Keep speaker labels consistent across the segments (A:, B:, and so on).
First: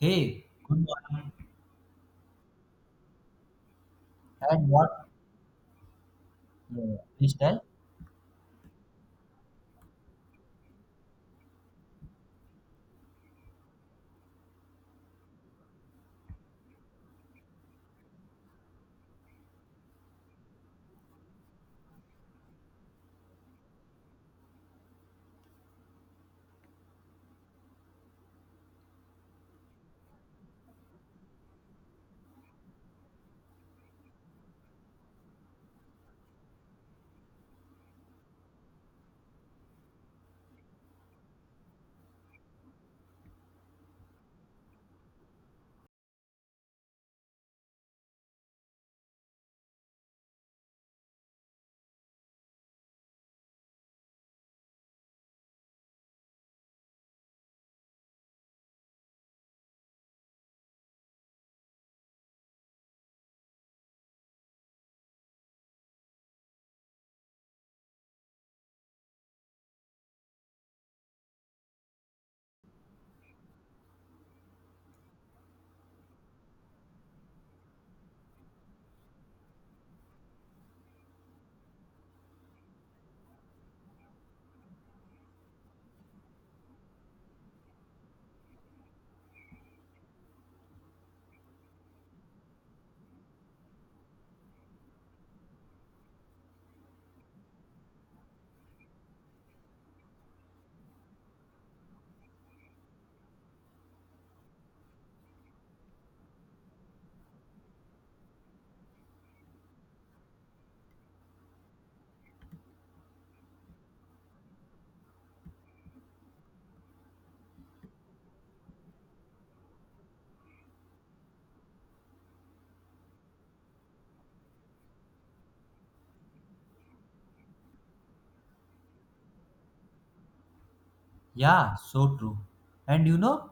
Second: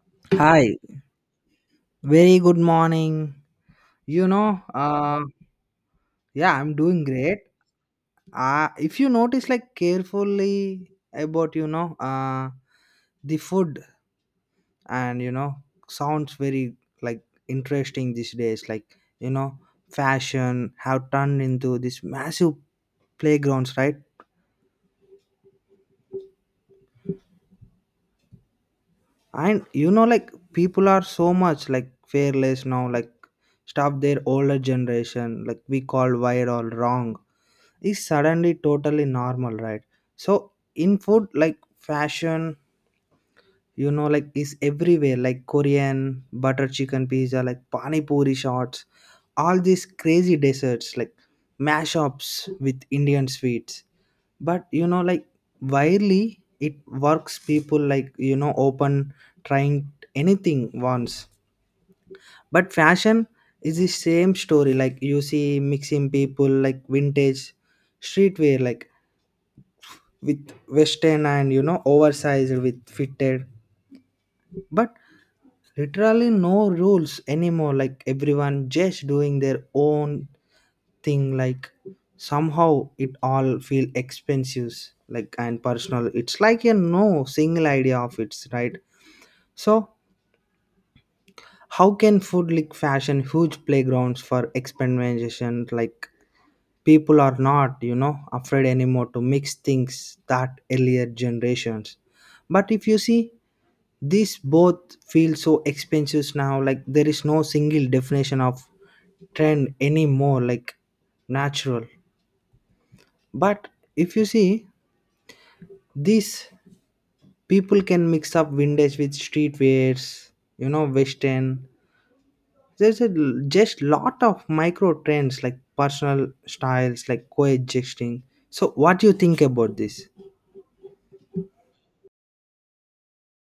A: Hey,
B: Hi,
A: good morning.
B: very good morning. You know,
A: And what
B: yeah, I'm doing great.
A: freestyle?
B: If you notice, like, carefully about, you know, the food and, you know, sounds very, like, interesting these days. Like, you know, fashion have turned into this massive playgrounds, right? And, you know, like, people are so much, like, fearless now, like, stop their older generation, like, we call right or wrong is suddenly totally normal, right. So in food like fashion, you know, like is everywhere, like Korean butter chicken pizza, like pani puri shots, all these crazy desserts like mashups with Indian sweets. But, you know, like widely it works, people like, you know, open trying anything once. But fashion is the same story, like you see mixing people like vintage streetwear, like with western and, you know, oversized with fitted, but literally no rules anymore, like everyone just doing their own thing, like somehow it all feel expensive, like and personal, it's like a no single idea of its right. So how can food like fashion huge playgrounds for experimentation, like people are not, you know, afraid anymore to mix things that earlier generations. But if you see these both feel so expensive now, like there is no single definition of trend anymore, like natural. But if you see these, people can mix up vintage with streetwears, you know, western. Just lot of micro trends like personal styles like coexisting. So what do you think about this?
A: Yeah, so true. And you know,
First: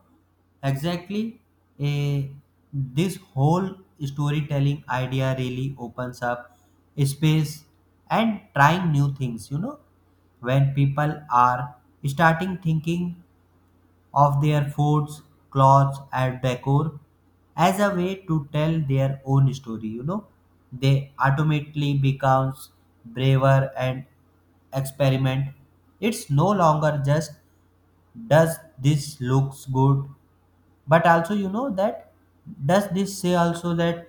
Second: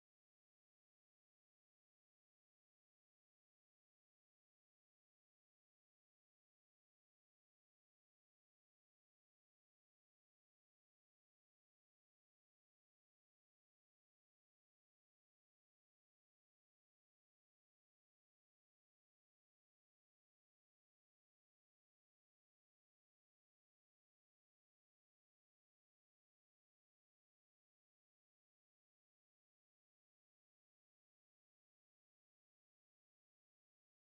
A: exactly, a this whole storytelling idea really opens up space and trying new things. You know, when people are starting thinking of their foods, clothes, and decor as a way to tell their own story. You know, they automatically becomes braver and experiment. It's no longer just does this looks good, but also you know that does this say also that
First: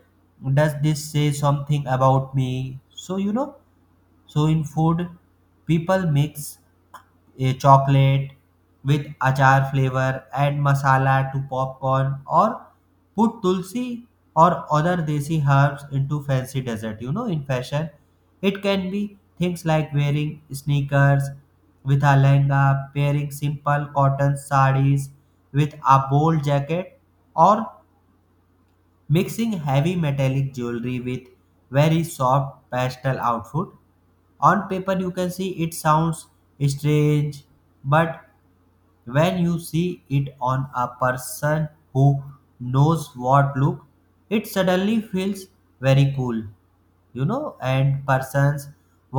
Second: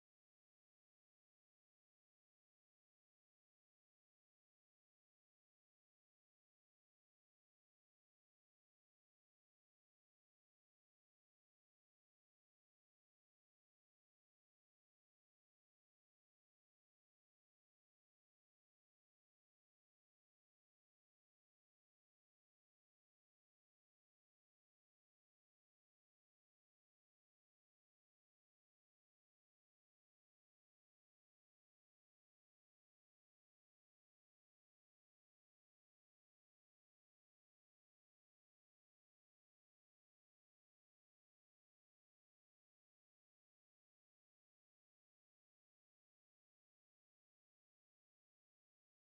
A: does this say something about me? So you know, so in food, people mix a chocolate with achar flavor, add masala to popcorn, or put tulsi or other desi herbs into fancy dessert. You know, in fashion it can be things like wearing sneakers with a lehenga, pairing simple cotton sarees with a bold jacket, or mixing heavy metallic jewelry with very soft pastel outfit. On paper you can see it sounds strange, but when you see it on a person who knows what look, it suddenly feels very cool. You know, and persons,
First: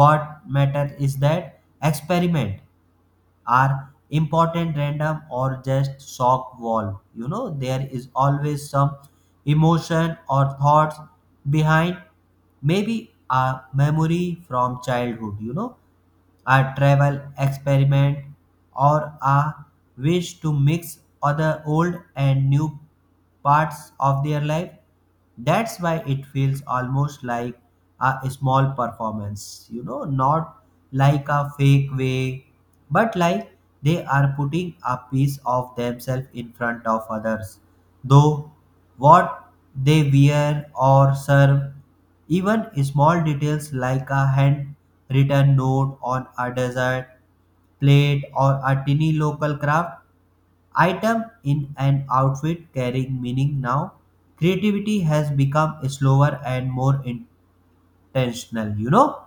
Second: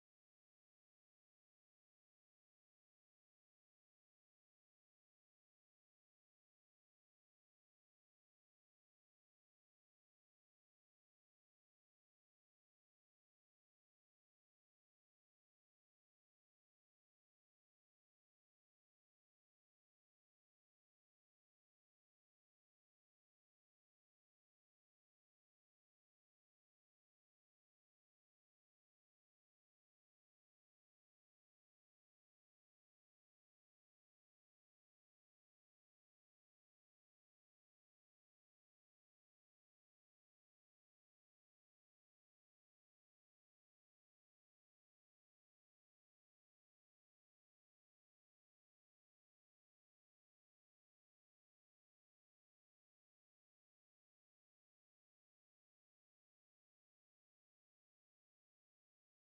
A: what matter is that experiment are important, random or just shock wall. You know, there is always some emotion or thoughts behind, maybe a memory from childhood, you know, a travel experiment, or a wish to mix other old and new parts of their life. That's why it feels almost like a small performance, you know, not like a fake way, but like they are putting a piece of themselves in front of others. Though what they wear or serve, even small details like a handwritten note on a dessert plate or a tiny local craft item in an outfit, carrying meaning now. Creativity has become slower and more intentional. You know,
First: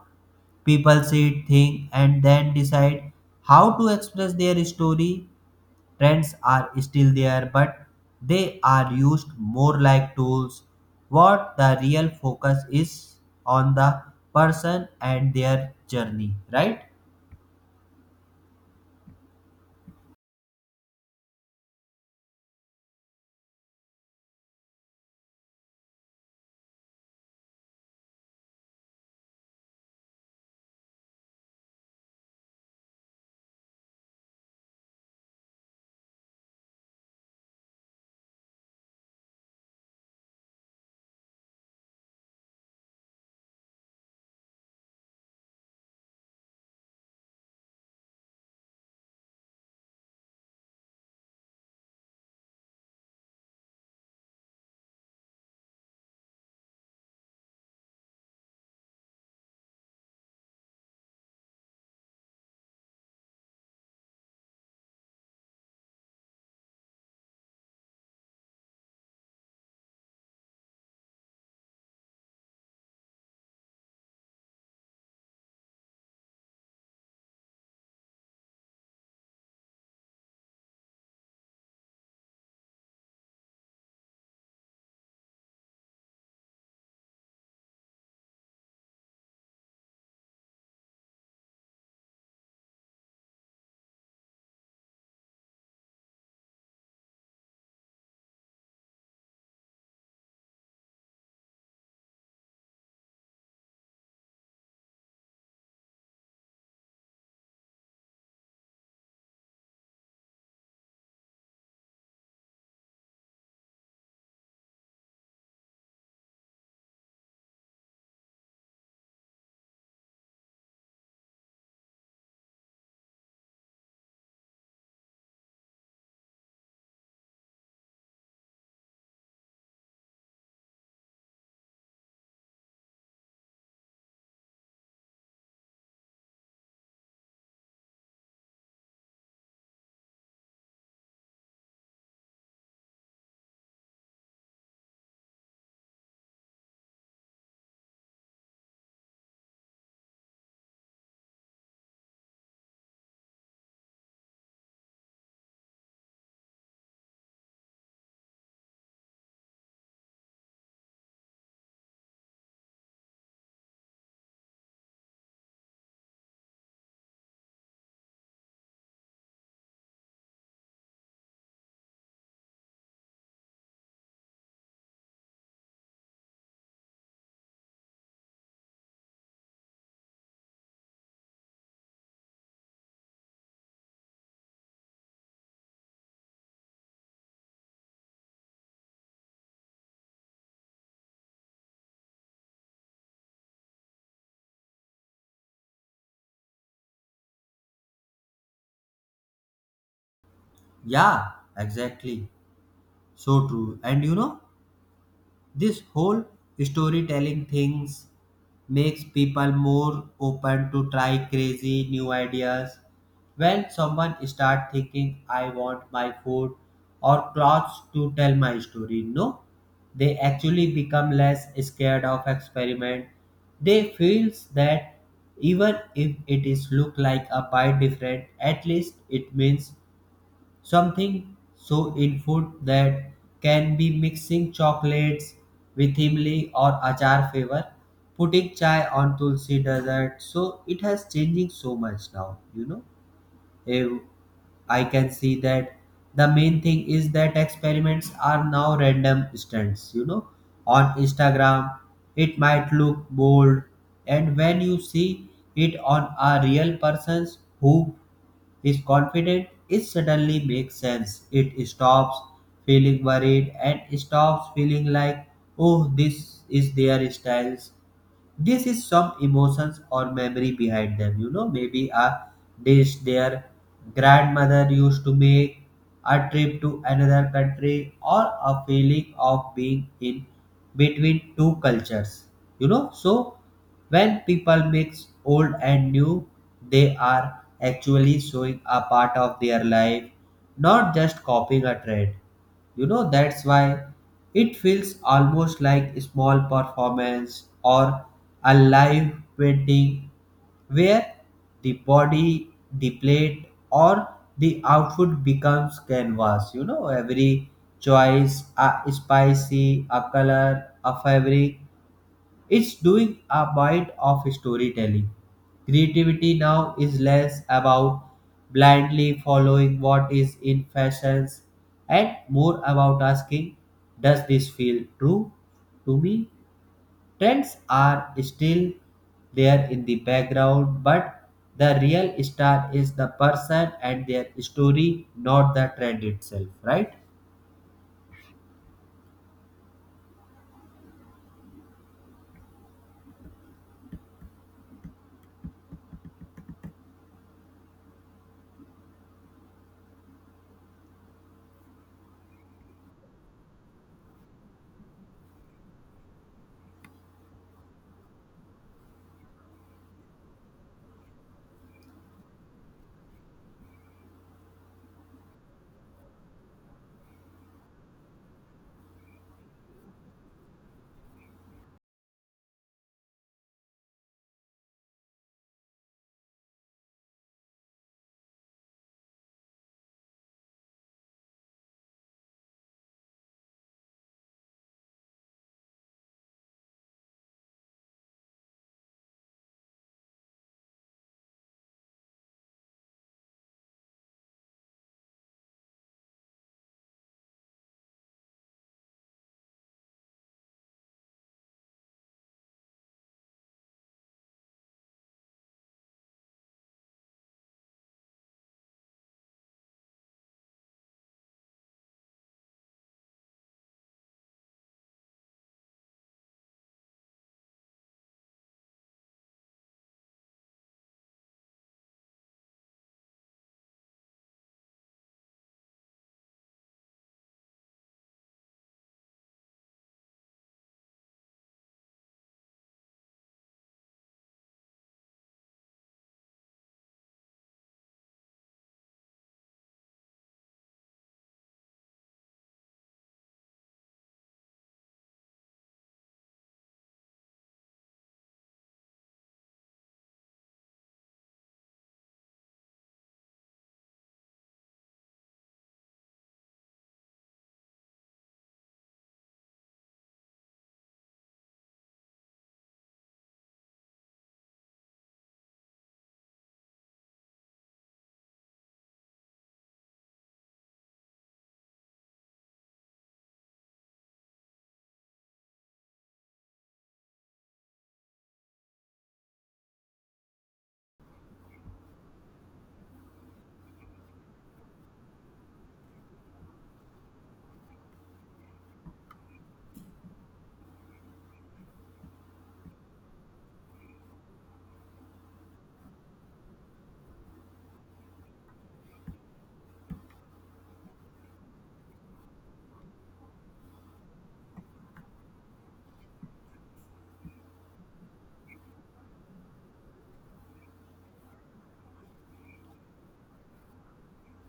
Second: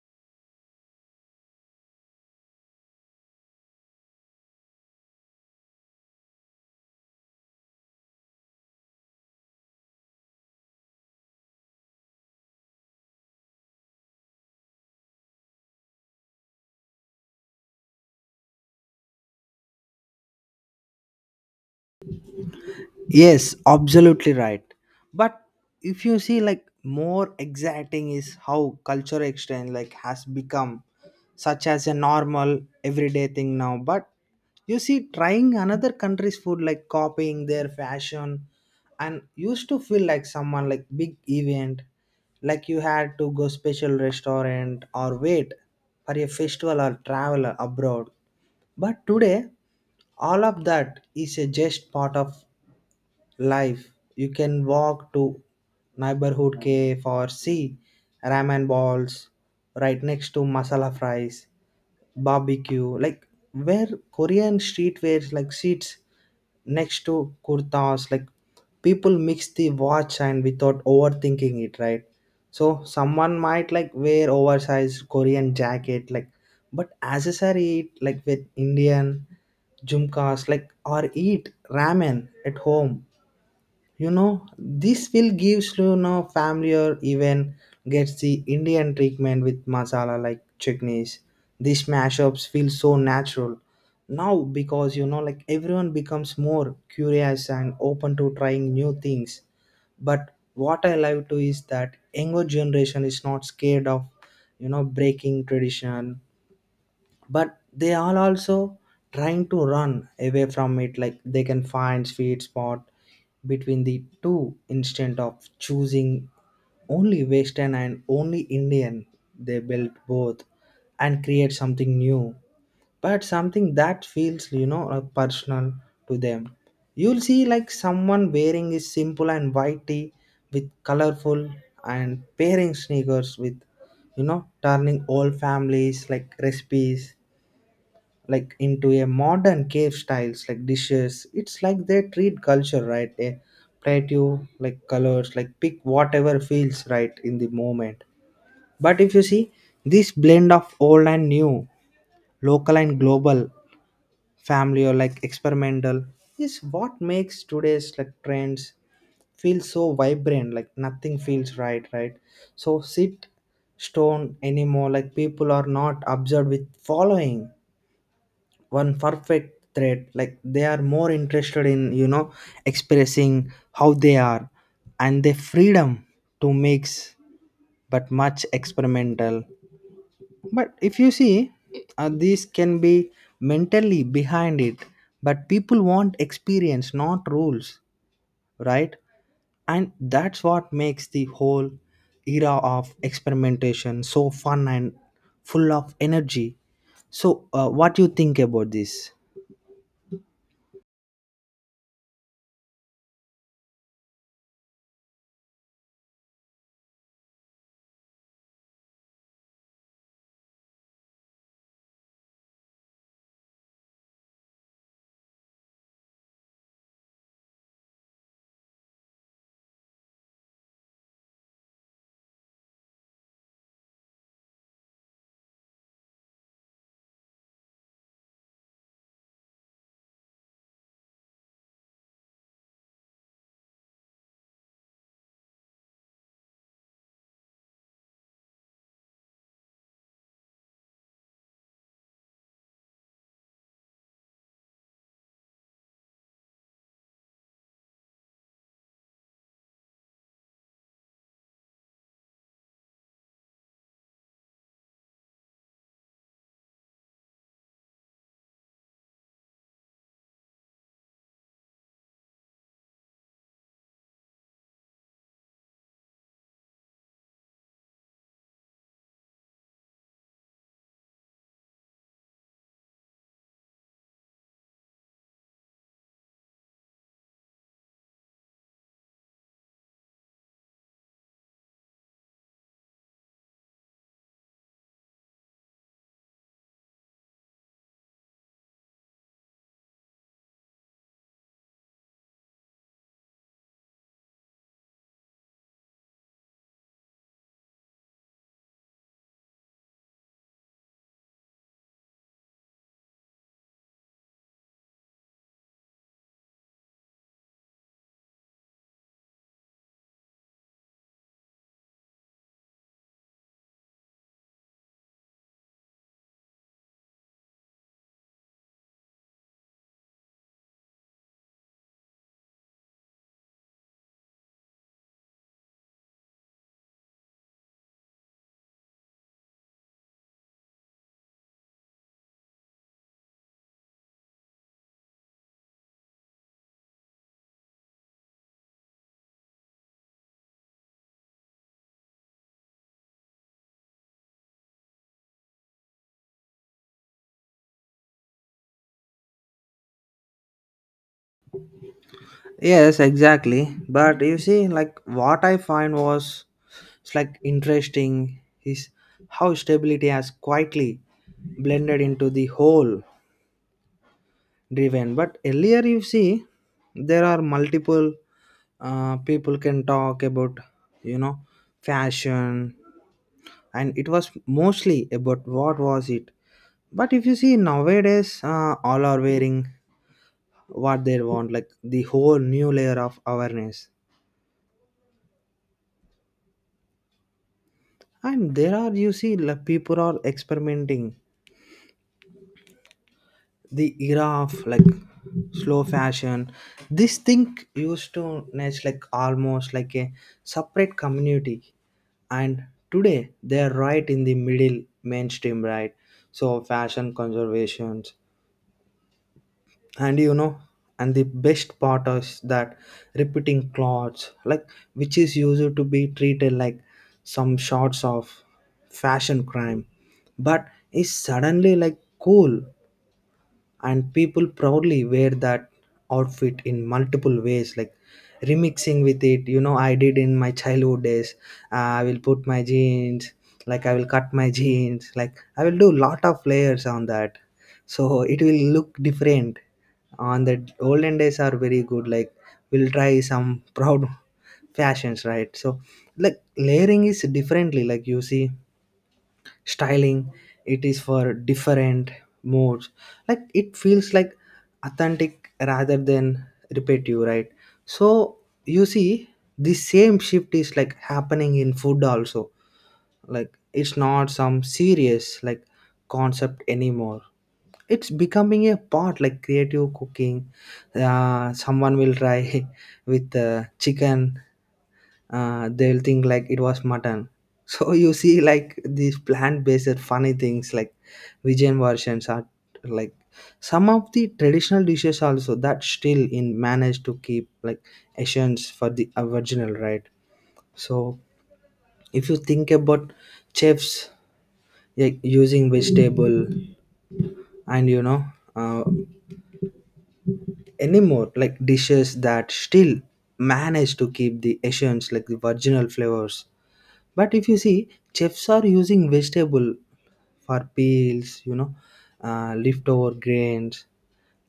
A: people sit, think, and then decide how to express their story. Trends are still there, but they are used more like tools. What the real focus is on the person and their journey, right?
B: Yes, absolutely right. But if you see, like, more exciting is how culture exchange like has become such as a normal everyday thing now. But you see, trying another country's food, like copying their fashion, and used to feel like someone like big event, like you had to go special restaurant or wait for a festival or travel abroad. But today, all of that is a just part of life. You can walk to neighborhood cave or see ramen balls right next to masala fries, barbecue, like where Korean streetwear like seats next to kurtas, like people mix the watch and without overthinking it, right? So someone might like wear oversized Korean jacket, like but accessory it like with Indian jumkas, like or eat ramen at home, you know, this will give Shlono family or even gets the Indian treatment with masala like chutneys. These mashups feel so natural now because, you know, like everyone becomes more curious and open to trying new things. But what I love too is that younger generation is not scared of, you know, breaking tradition, but they are also trying to run away from it, like they can find sweet spot between the two, instead of choosing only western and only Indian, they build both and create something new, but something that feels, you know, personal to them. You'll see like someone wearing a simple and white tee with colorful and pairing sneakers with, you know, turning all families like recipes like into a modern cave styles like dishes, it's like they treat culture right a plateau like colors like pick whatever feels right in the moment. But if you see this blend of old and new, local and global, family or like experimental, is what makes today's like trends feel so vibrant, like nothing feels right, right. So sit stone anymore, like people are not observed with following one perfect thread, like they are more interested in, you know, expressing how they are and their freedom to mix, but much experimental. But if you see, these can be mentally behind it, but people want experience not rules, right. And that's what makes the whole era of experimentation so fun and full of energy. So, what do you think about this?
A: Yeah, exactly, so true. And you know, this whole storytelling things makes people more open to try crazy new ideas. When someone start thinking I want my food or clothes to tell my story, no, they actually become less scared of experiment. They feels that even if it is look like a bite different, at least it means something. So in food that can be mixing chocolates with imli or achar flavor, putting chai on tulsi dessert. So it has changing so much now, you know. Eh, I can see that the main thing is that experiments are now random stunts, you know. On Instagram, it might look bold, and when you see it on a real persons who his confidence, it suddenly makes sense. It stops feeling worried and stops feeling like, oh, this is their styles. This is some emotions or memory behind them. You know, maybe a dish their grandmother used to make, a trip to another country, or a feeling of being in between two cultures. You know, so when people mix old and new, they are actually showing a part of their life, not just copying a trend. You know, that's why it feels almost like a small performance or a live painting, where the body, the plate, or the outfit becomes canvas. You know, every choice, a spicy, a color, a fabric, it's doing a bit of storytelling. Creativity now is less about blindly following what is in fashions and more about asking, does this feel true to me? Trends are still there in the background, but the real star is the person and their story, not the trend itself, right?
B: Yes, exactly. But you see, like what I find was, it's like interesting is how stability has quietly blended into the whole driven. But earlier, you see, there are multiple people can talk about, you know, fashion, and it was mostly about what was it. But if you see nowadays, all are wearing what they want, like the whole new layer of awareness, and there are, you see, like people are experimenting the era of like slow fashion, this thing used to nest like almost like a separate community, and today they are right in the middle mainstream, right. So fashion conservations, and, you know, and the best part is that repeating clothes, like which is used to be treated like some sorts of fashion crime, but is suddenly like cool, and people proudly wear that outfit in multiple ways, like remixing with it, you know, I did in my childhood days. I will put my jeans, like I will cut my jeans, like I will do lot of layers on that, so it will look different. On the olden days are very good, like we'll try some proud fashions, right. So like layering is differently, like you see styling, it is for different modes, like it feels like authentic rather than repetitive, right. So you see the same shift is like happening in food also, like it's not some serious like concept anymore, it's becoming a part like creative cooking. Someone will try with chicken, they'll think like it was mutton. So you see like these plant-based funny things like vegan versions are like some of the traditional dishes also that still in manage to keep like essence for the original, right? So if you think about chefs like using vegetable and, you know, uh, anymore like dishes that still manage to keep the essence like the original flavors. But if you see, chefs are using vegetable for peels, you know, leftover grains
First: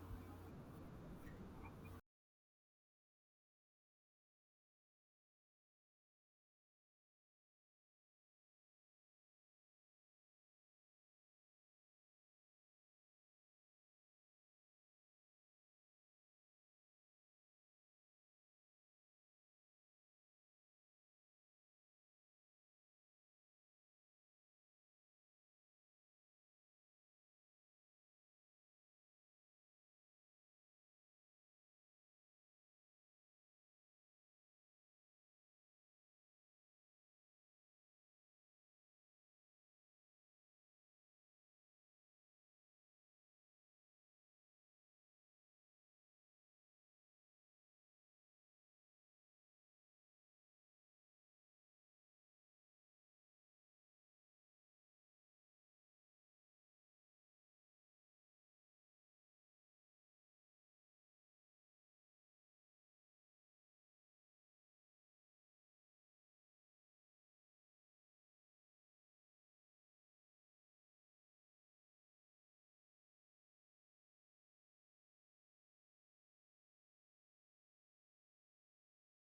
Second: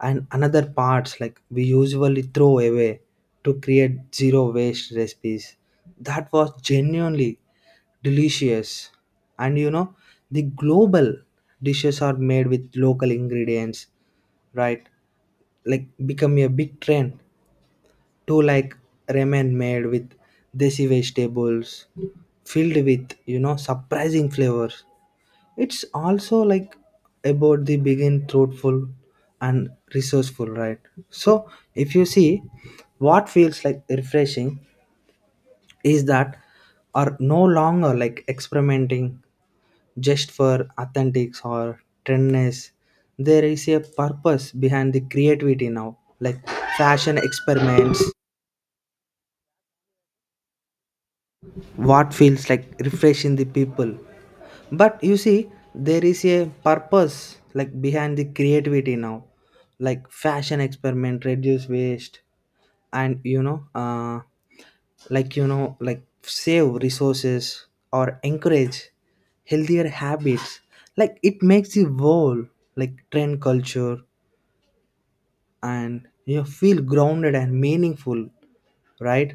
B: and another parts like we usually throw away to create zero waste recipes. That was genuinely delicious. And, you know, the global dishes are made with local ingredients, right? Like become a big trend to like ramen made with desi vegetables filled with, you know, surprising flavors. It's also like about the begin thoughtful and resourceful, right. So if you see what feels like refreshing is that are no longer like experimenting just for authentics or trendness, there is a purpose behind the creativity now, like fashion experiments, what feels like refreshing the people. But you see there is a purpose like behind the creativity now, like fashion experiment reduce waste, and, you know, like, you know, like save resources or encourage healthier habits, like it makes the whole like trend culture and you feel grounded and meaningful, right.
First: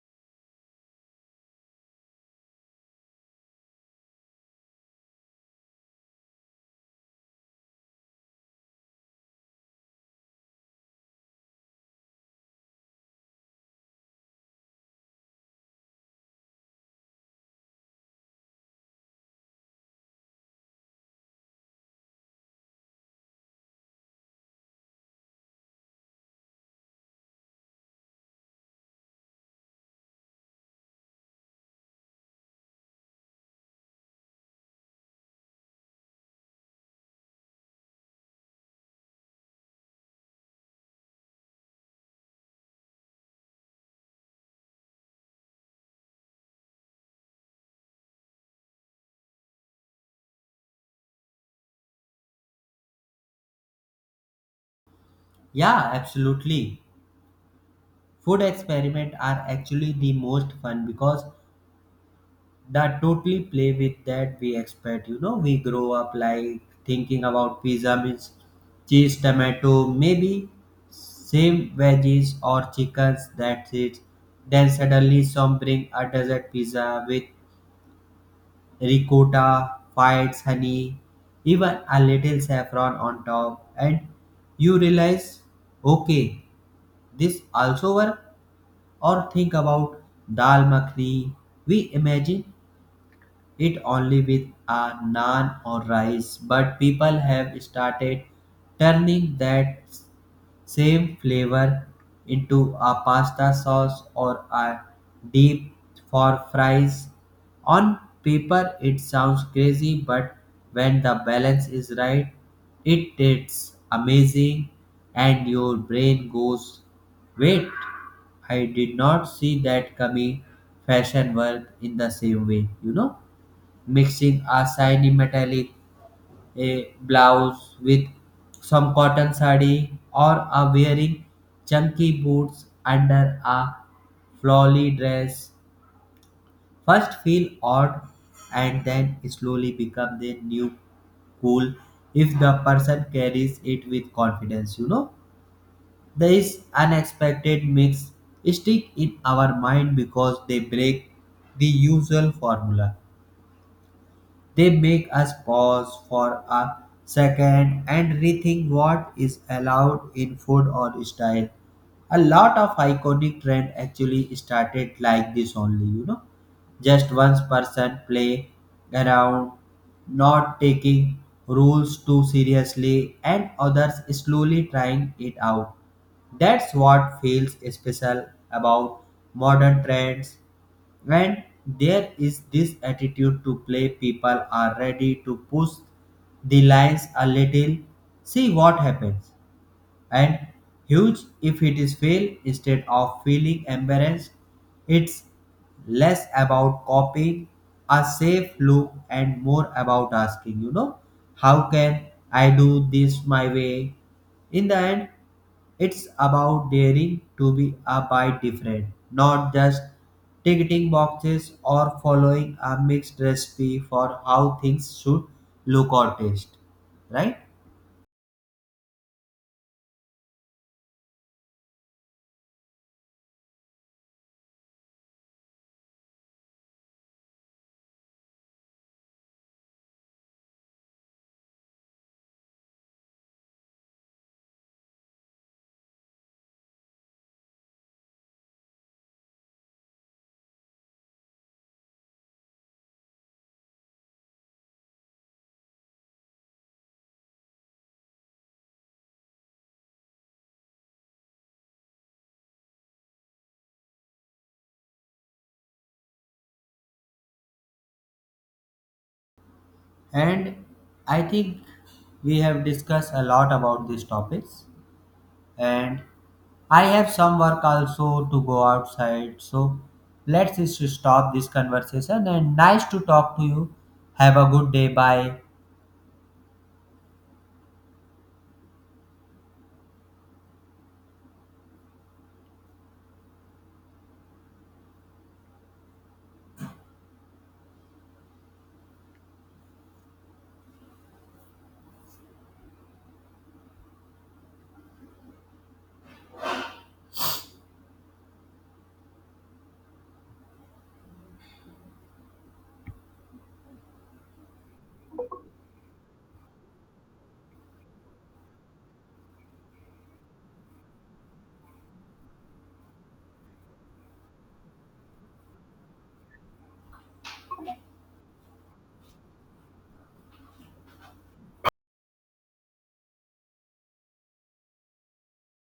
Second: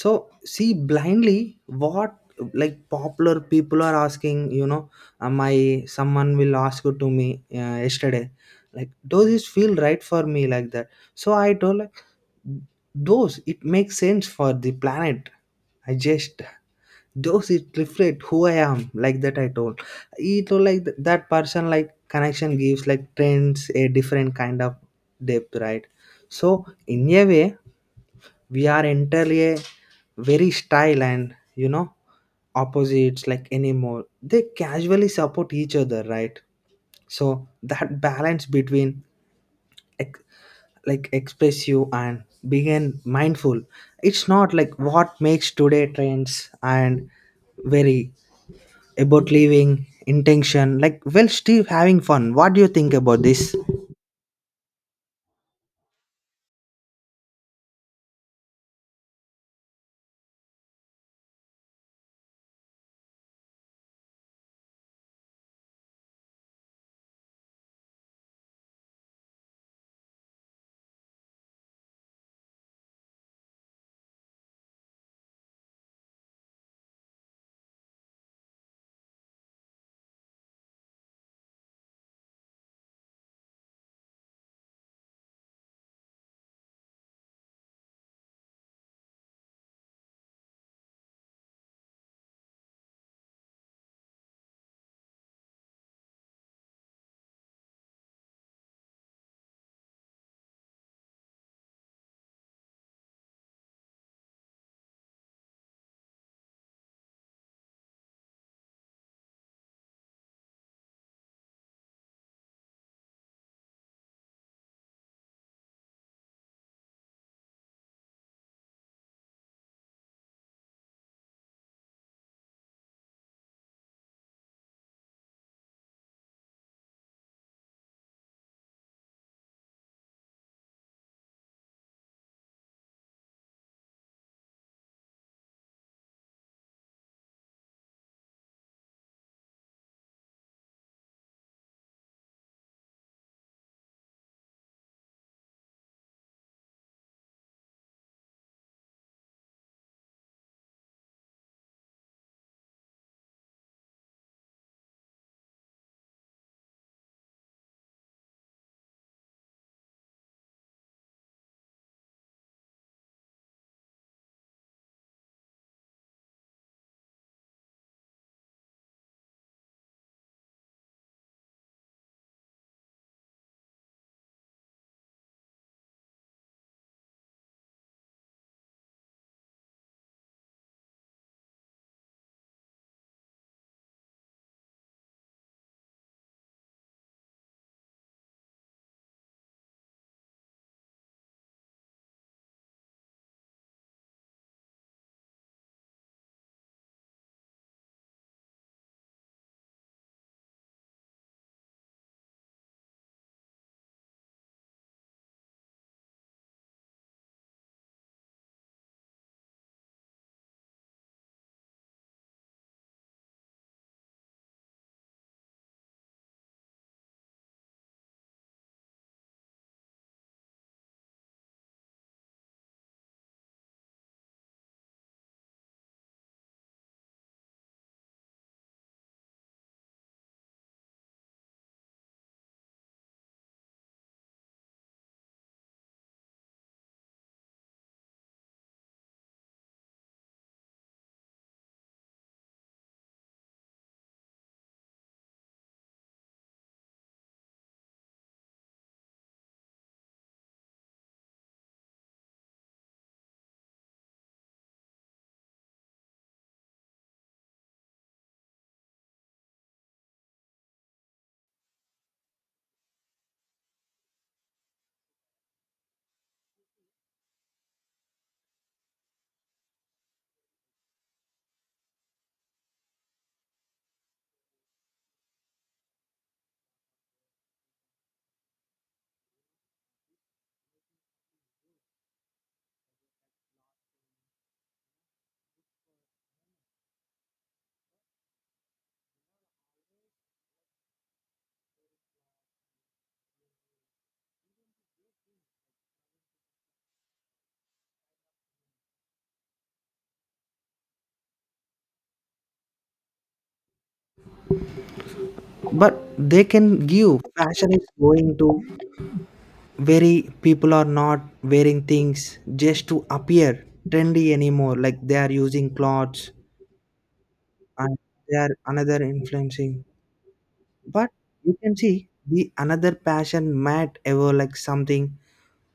B: So see blindly what like popular people are asking, you know, my someone will ask it to me yesterday, like does this feel right for me, like that. So I told like those it makes sense for the planet, I just those it reflect who I am, like that I told it all like that person like connection gives like trends a different kind of depth, right. So in a way we are entirely a very style and, you know, opposites like anymore they casually support each other, right. So that balance between ex- like expressive and being mindful, it's not like what makes today trends and very about leaving intention like well steve having fun. What do you think about this?
A: Yeah, absolutely. Food experiments are actually the most fun because that totally play with that we expect. You know, we grow up like thinking about pizza means cheese, tomato, maybe same veggies or chickens, that's it. Then suddenly some bring a dessert pizza with ricotta, fights honey, even a little saffron on top, and you realize, okay, this also work. Or think about dal makhni, we imagine it only with a naan or rice, but people have started turning that same flavor into a pasta sauce or a dip for fries. On paper it sounds crazy, but when the balance is right, it tastes amazing, and your brain goes wait, I did not see that coming. Fashion work in the same way, you know, mixing a shiny metallic a blouse with some cotton sari, or a wearing chunky boots under a flowy dress first feel odd, and then slowly become the new cool if the person carries it with confidence. You know, this unexpected mix stick in our mind because they break the usual formula. They make us pause for a second and rethink what is allowed in food or style. A lot of iconic trend actually started like this only, you know, just one person play around, not taking rules too seriously, and others slowly trying it out. That's what feels special about modern trends. When there is this attitude to play, people are ready to push the lines a little, see what happens, and huge if it is fail instead of feeling embarrassed. It's less about copying a safe look and more about asking, you know, how can I do this my way? In the end, it's about daring to be a bit different, not just ticking boxes or following a mixed recipe for how things should look or taste, right? And I think we have discussed a lot about these topics, and I have some work also to go outside, so let's just stop this conversation. And nice to talk to you. Have a good day. Bye.
B: But they can give fashion is going to very people are not wearing things just to appear trendy anymore, like they are using clothes and they are another influencing. But you can see the another passion might ever like something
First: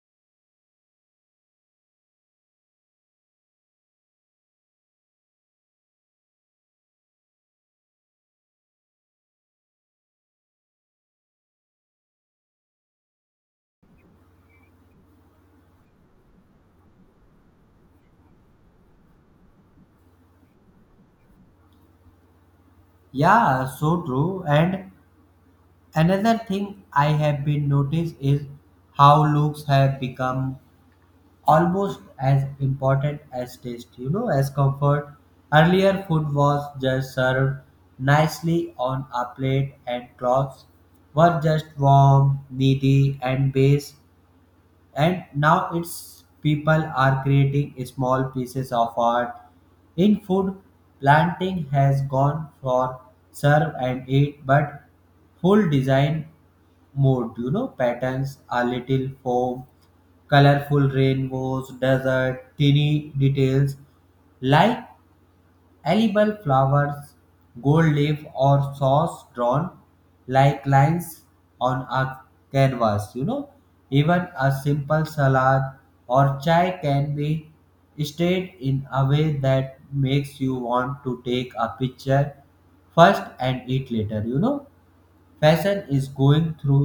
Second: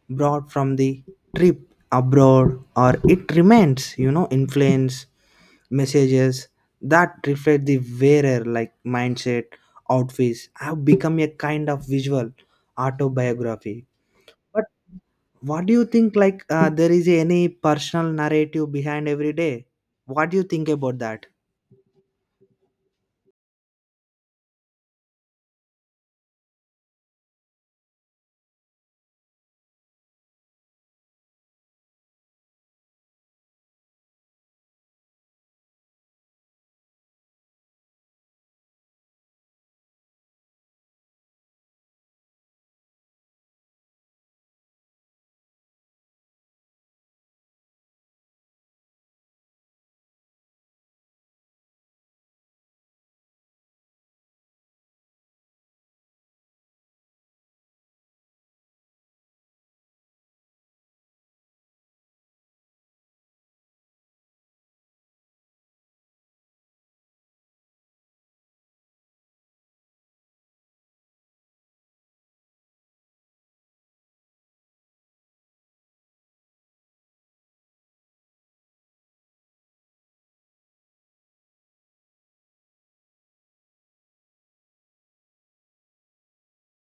B: brought from the trip abroad, or it remains, you know, influence messages that reflect the wearer like mindset. Outfits have become a kind of visual autobiography. But what do you think, like, there is any personal narrative behind every day? What do you think about that?
A: Yeah, so true. And another thing I have been noticed is how looks have become almost as important as taste, you know, as comfort. Earlier, food was just served nicely on a plate, and cloths were just warm, needy, and base. And now it's people are creating small pieces of art in food. Planting has gone for serve and eat, but full design mode. You know, patterns, a little foam, colorful rainbows, desert tiny details like edible flowers, gold leaf, or sauce drawn like lines on a canvas. You know, even a simple salad or chai can be stayed in a way that makes you want to take a picture first and eat later. You know, fashion is going through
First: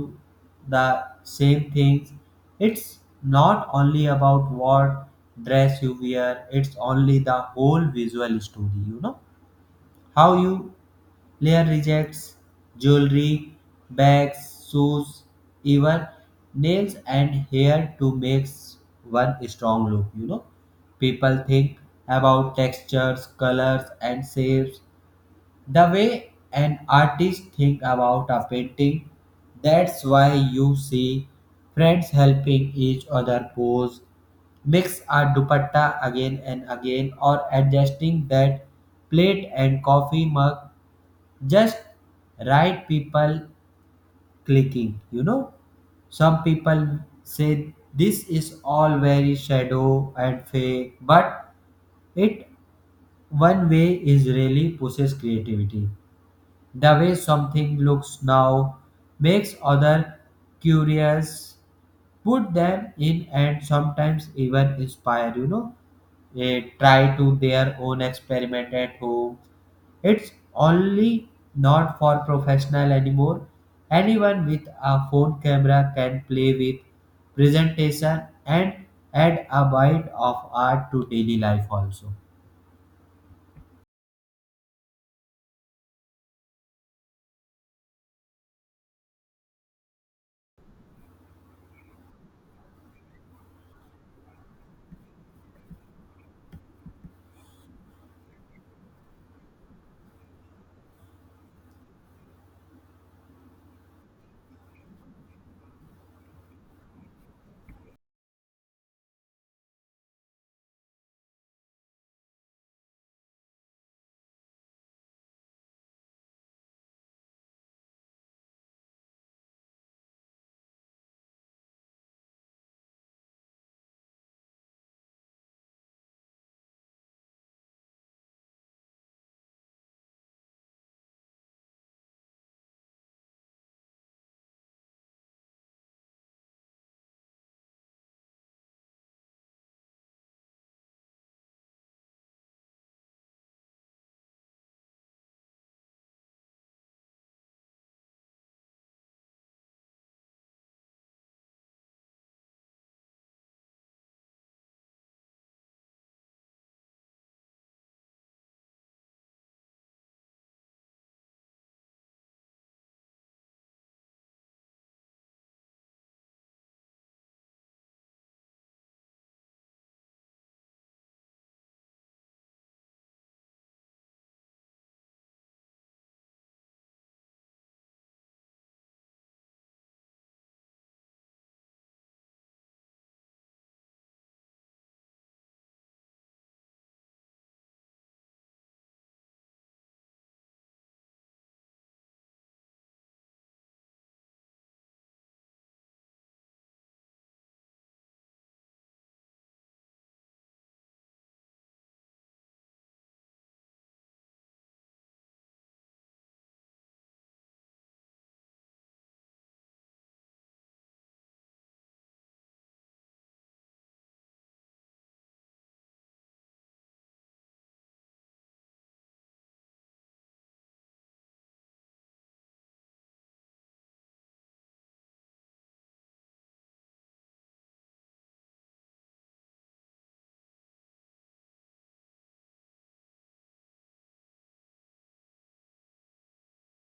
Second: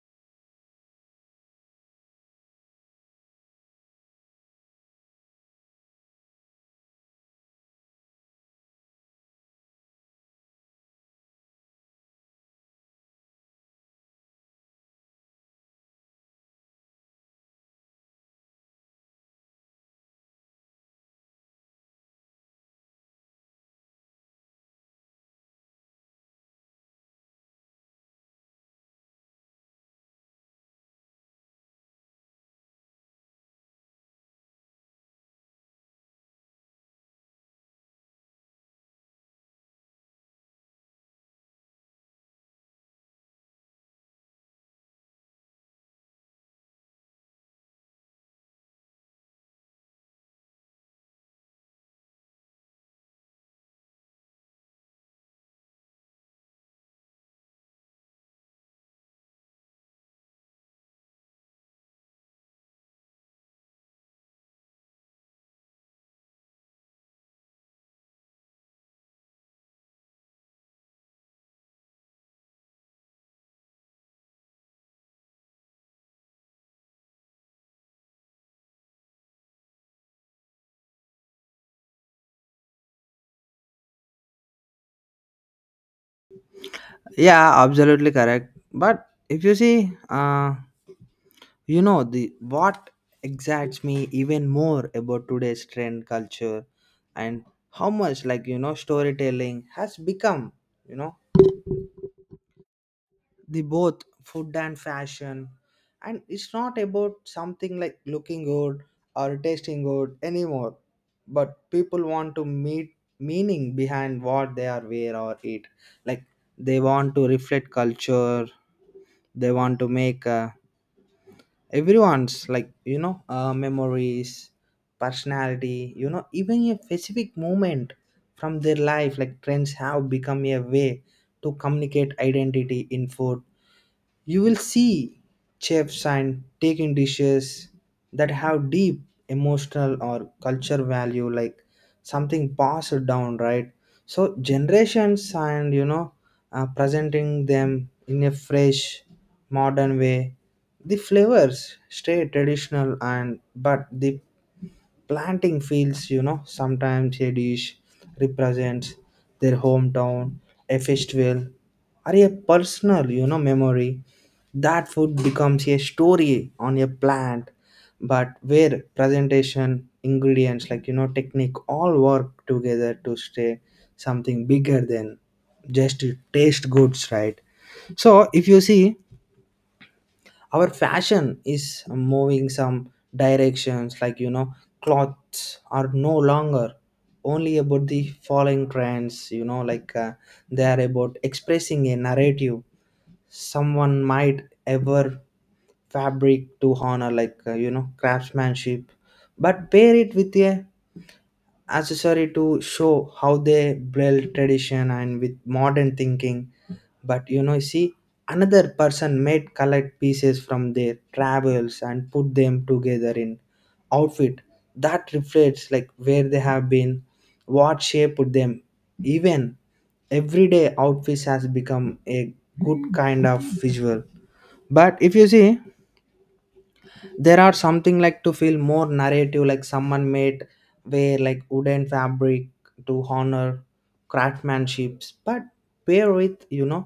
A: the same things. It's not only about what dress you wear, it's only the whole visual story. You know, how you layer rejects, jewelry, bags, shoes, even nails and hair to make one strong look. You know, people think about textures, colors, and shapes the way an artist think about a painting. That's why you see friends helping each other pose, mix a dupatta again and again, or adjusting that plate and coffee mug just right, people clicking. You know, some people say this is all very shadow and fake, but it one way is really pushes creativity. The way something looks now makes other curious, put them in, and sometimes even inspire, you know, try to their own experiment at home. It's only not for professional anymore. Anyone with a phone camera can play with presentation and add a bite of art to daily life also.
B: Yeah, absolutely correct. But if you see, you know the what excites me even more about today's trend culture and how much, like, you know, storytelling has become, you know, the both food and fashion, and it's not about something like looking good or tasting good anymore, but people want to meet meaning behind what they are wear or eat, like they want to reflect culture, they want to make, everyone's like, you know, memories personality, you know, even a specific moment from their life, like trends have become a way to communicate identity. In food you will see chefs and taking dishes that have deep emotional or culture value, like something passed down, right? So generations and, you know, presenting them in a fresh, modern way. The flavors stay traditional, and but the planting fields, you know, sometimes a dish represents their hometown, a festival, or a personal, you know, memory, that food becomes a story on a plant. But where presentation, ingredients, like, you know, technique, all work together to stay something bigger than just taste goods, right. So if you see our fashion is moving some directions, like, you know, clothes are no longer only about the following trends, you know, like, they are about expressing a narrative, someone might ever fabric to honor, like, you know, craftsmanship, but pair it with a accessory to show how they blend tradition and with modern thinking. But, you know, you see another person made collect pieces from their travels and put them together in outfit that reflects like where they have been, what shaped them. Even everyday outfits has become a good kind of visual. But if you see there are something like to feel more narrative, like someone made wear like wooden fabric to honor craftsmanships, but pair with, you know,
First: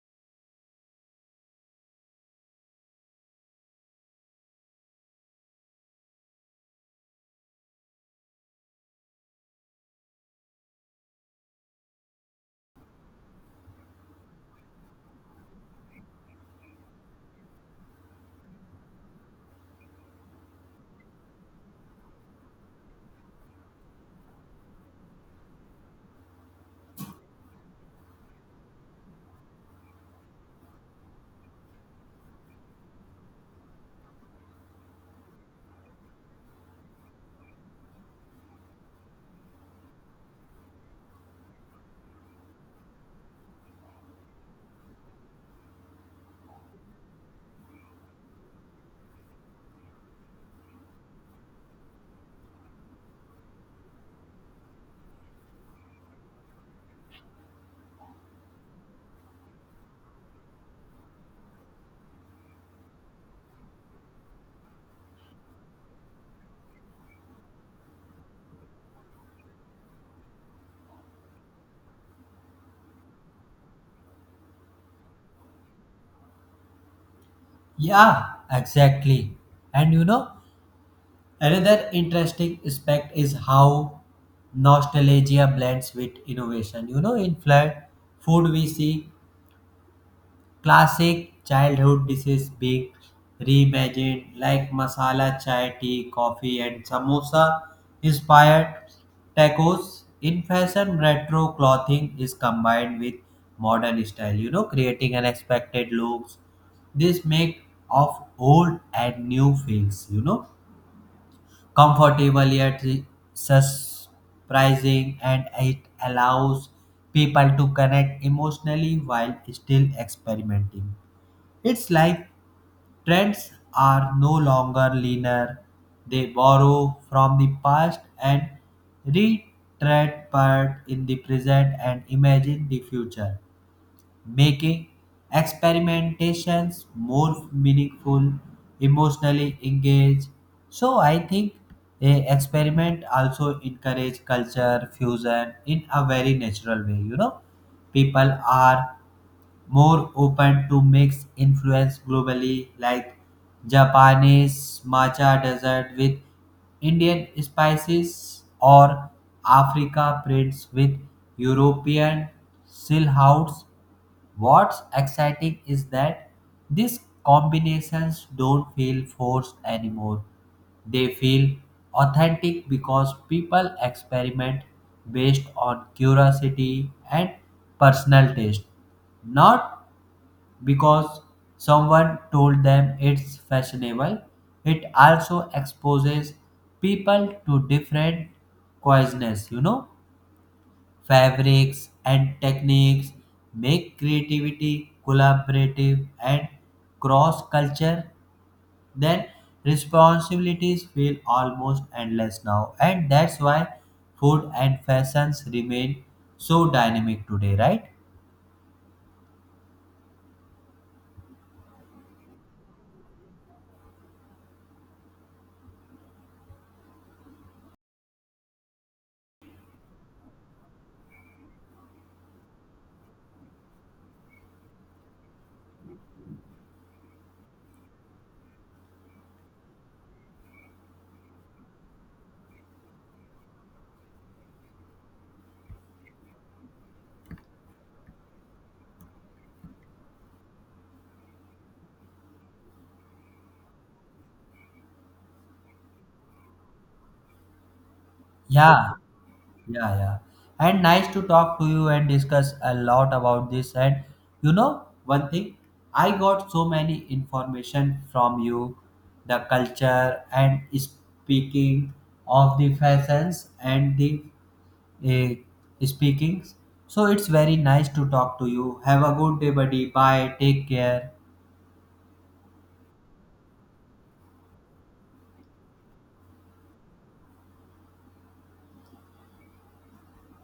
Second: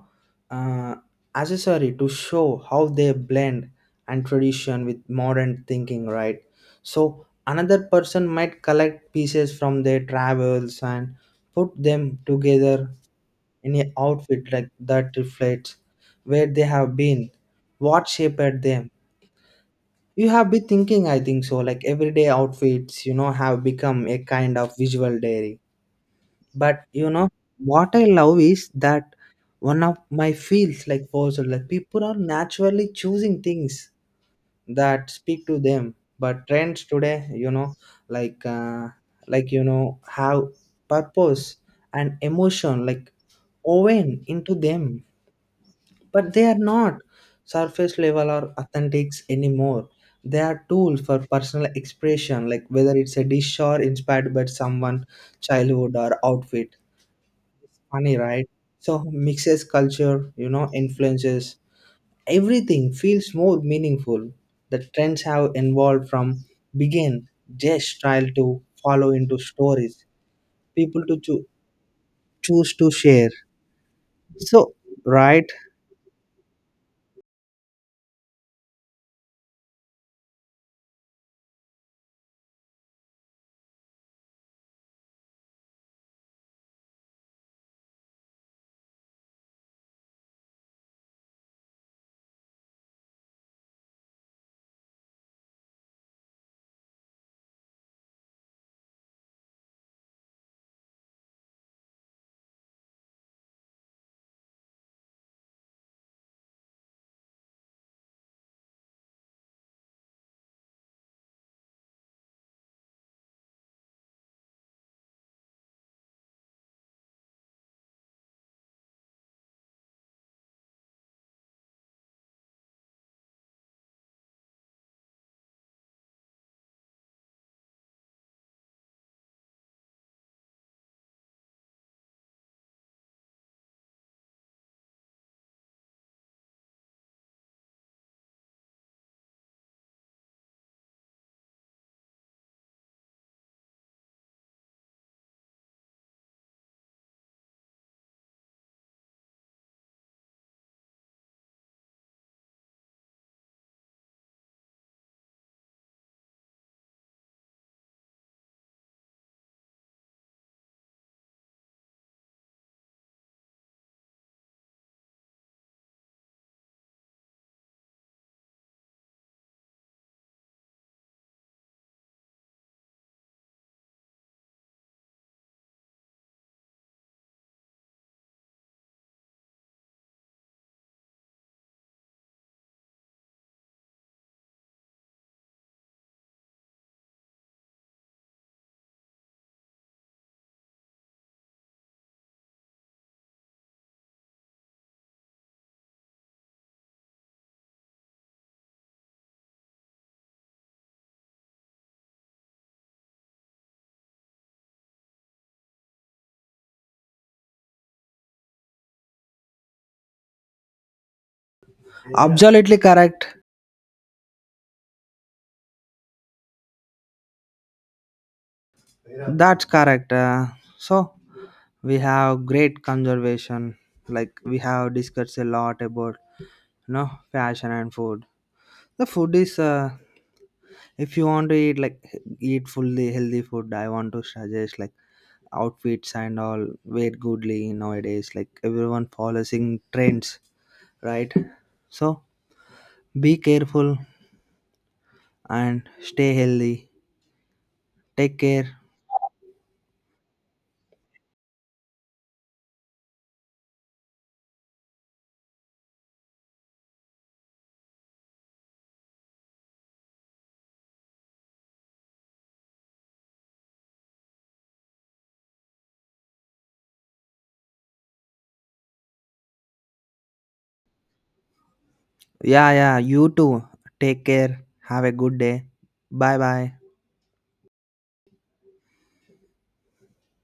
B: uh, accessory to show how they blend and tradition with modern thinking, right. So another person might collect pieces from their travels and put them together in a outfit like that reflects where they have been, what shaped them. You have been thinking, I think so, like everyday outfits, you know, have become a kind of visual diary. But, you know, what I love is that one of my feels like also like people are naturally choosing things that speak to them, but trends today, you know, like, like, you know, have purpose and emotion like woven into them, but they are not surface level or authentics anymore, they are tools for personal expression, like whether it's a dish or inspired by someone childhood or outfit funny, right. So mixes culture, you know, influences, everything feels more meaningful. The trends have evolved from begin just style to follow into stories people to choose to share. So right.
A: Yeah, exactly. And you know, another interesting aspect is how nostalgia blends with innovation. You know, in flood food, we see classic childhood dishes being reimagined, like masala chai, tea, coffee, and samosa inspired tacos. In fashion, retro clothing is combined with modern style, you know, creating unexpected looks. This make of old and new feels, you know, comfortable yet surprising, and it allows people to connect emotionally while still experimenting. It's like trends are no longer linear, they borrow from the past and retread part in the present and imagine the future, making experimentations more meaningful, emotionally engaged. So I think a experiment also encourage culture fusion in a very natural way. You know, people are more open to mix influence globally, like Japanese matcha dessert with Indian spices, or Africa prints with European silhouettes. What's exciting is that these combinations don't feel forced anymore. They feel authentic because people experiment based on curiosity and personal taste, not because someone told them it's fashionable. It also exposes people to different cuisines, you know, fabrics, and techniques, make creativity collaborative and cross culture, then responsibilities feel almost endless now. And that's why food and fashions remain so dynamic today, right?
B: Absolutely correct. That's correct. So we have great conservation. Like we have discussed a lot about, you know, fashion and food. The food is, if you want to eat like eat fully healthy food, I want to suggest like outfits and all wear goodly nowadays. Like everyone following trends, right? So be careful and stay healthy. Take care.
A: Yeah, yeah, yeah. And nice to talk to you and discuss a lot about this. And you know, one thing, I got so many information from you, the culture and speaking of the fashions and the speakings. So it's very nice to talk to you. Have a good day, buddy. Bye. Take care.
B: Yeah, yeah. You too. Take care. Have a good day. Bye bye.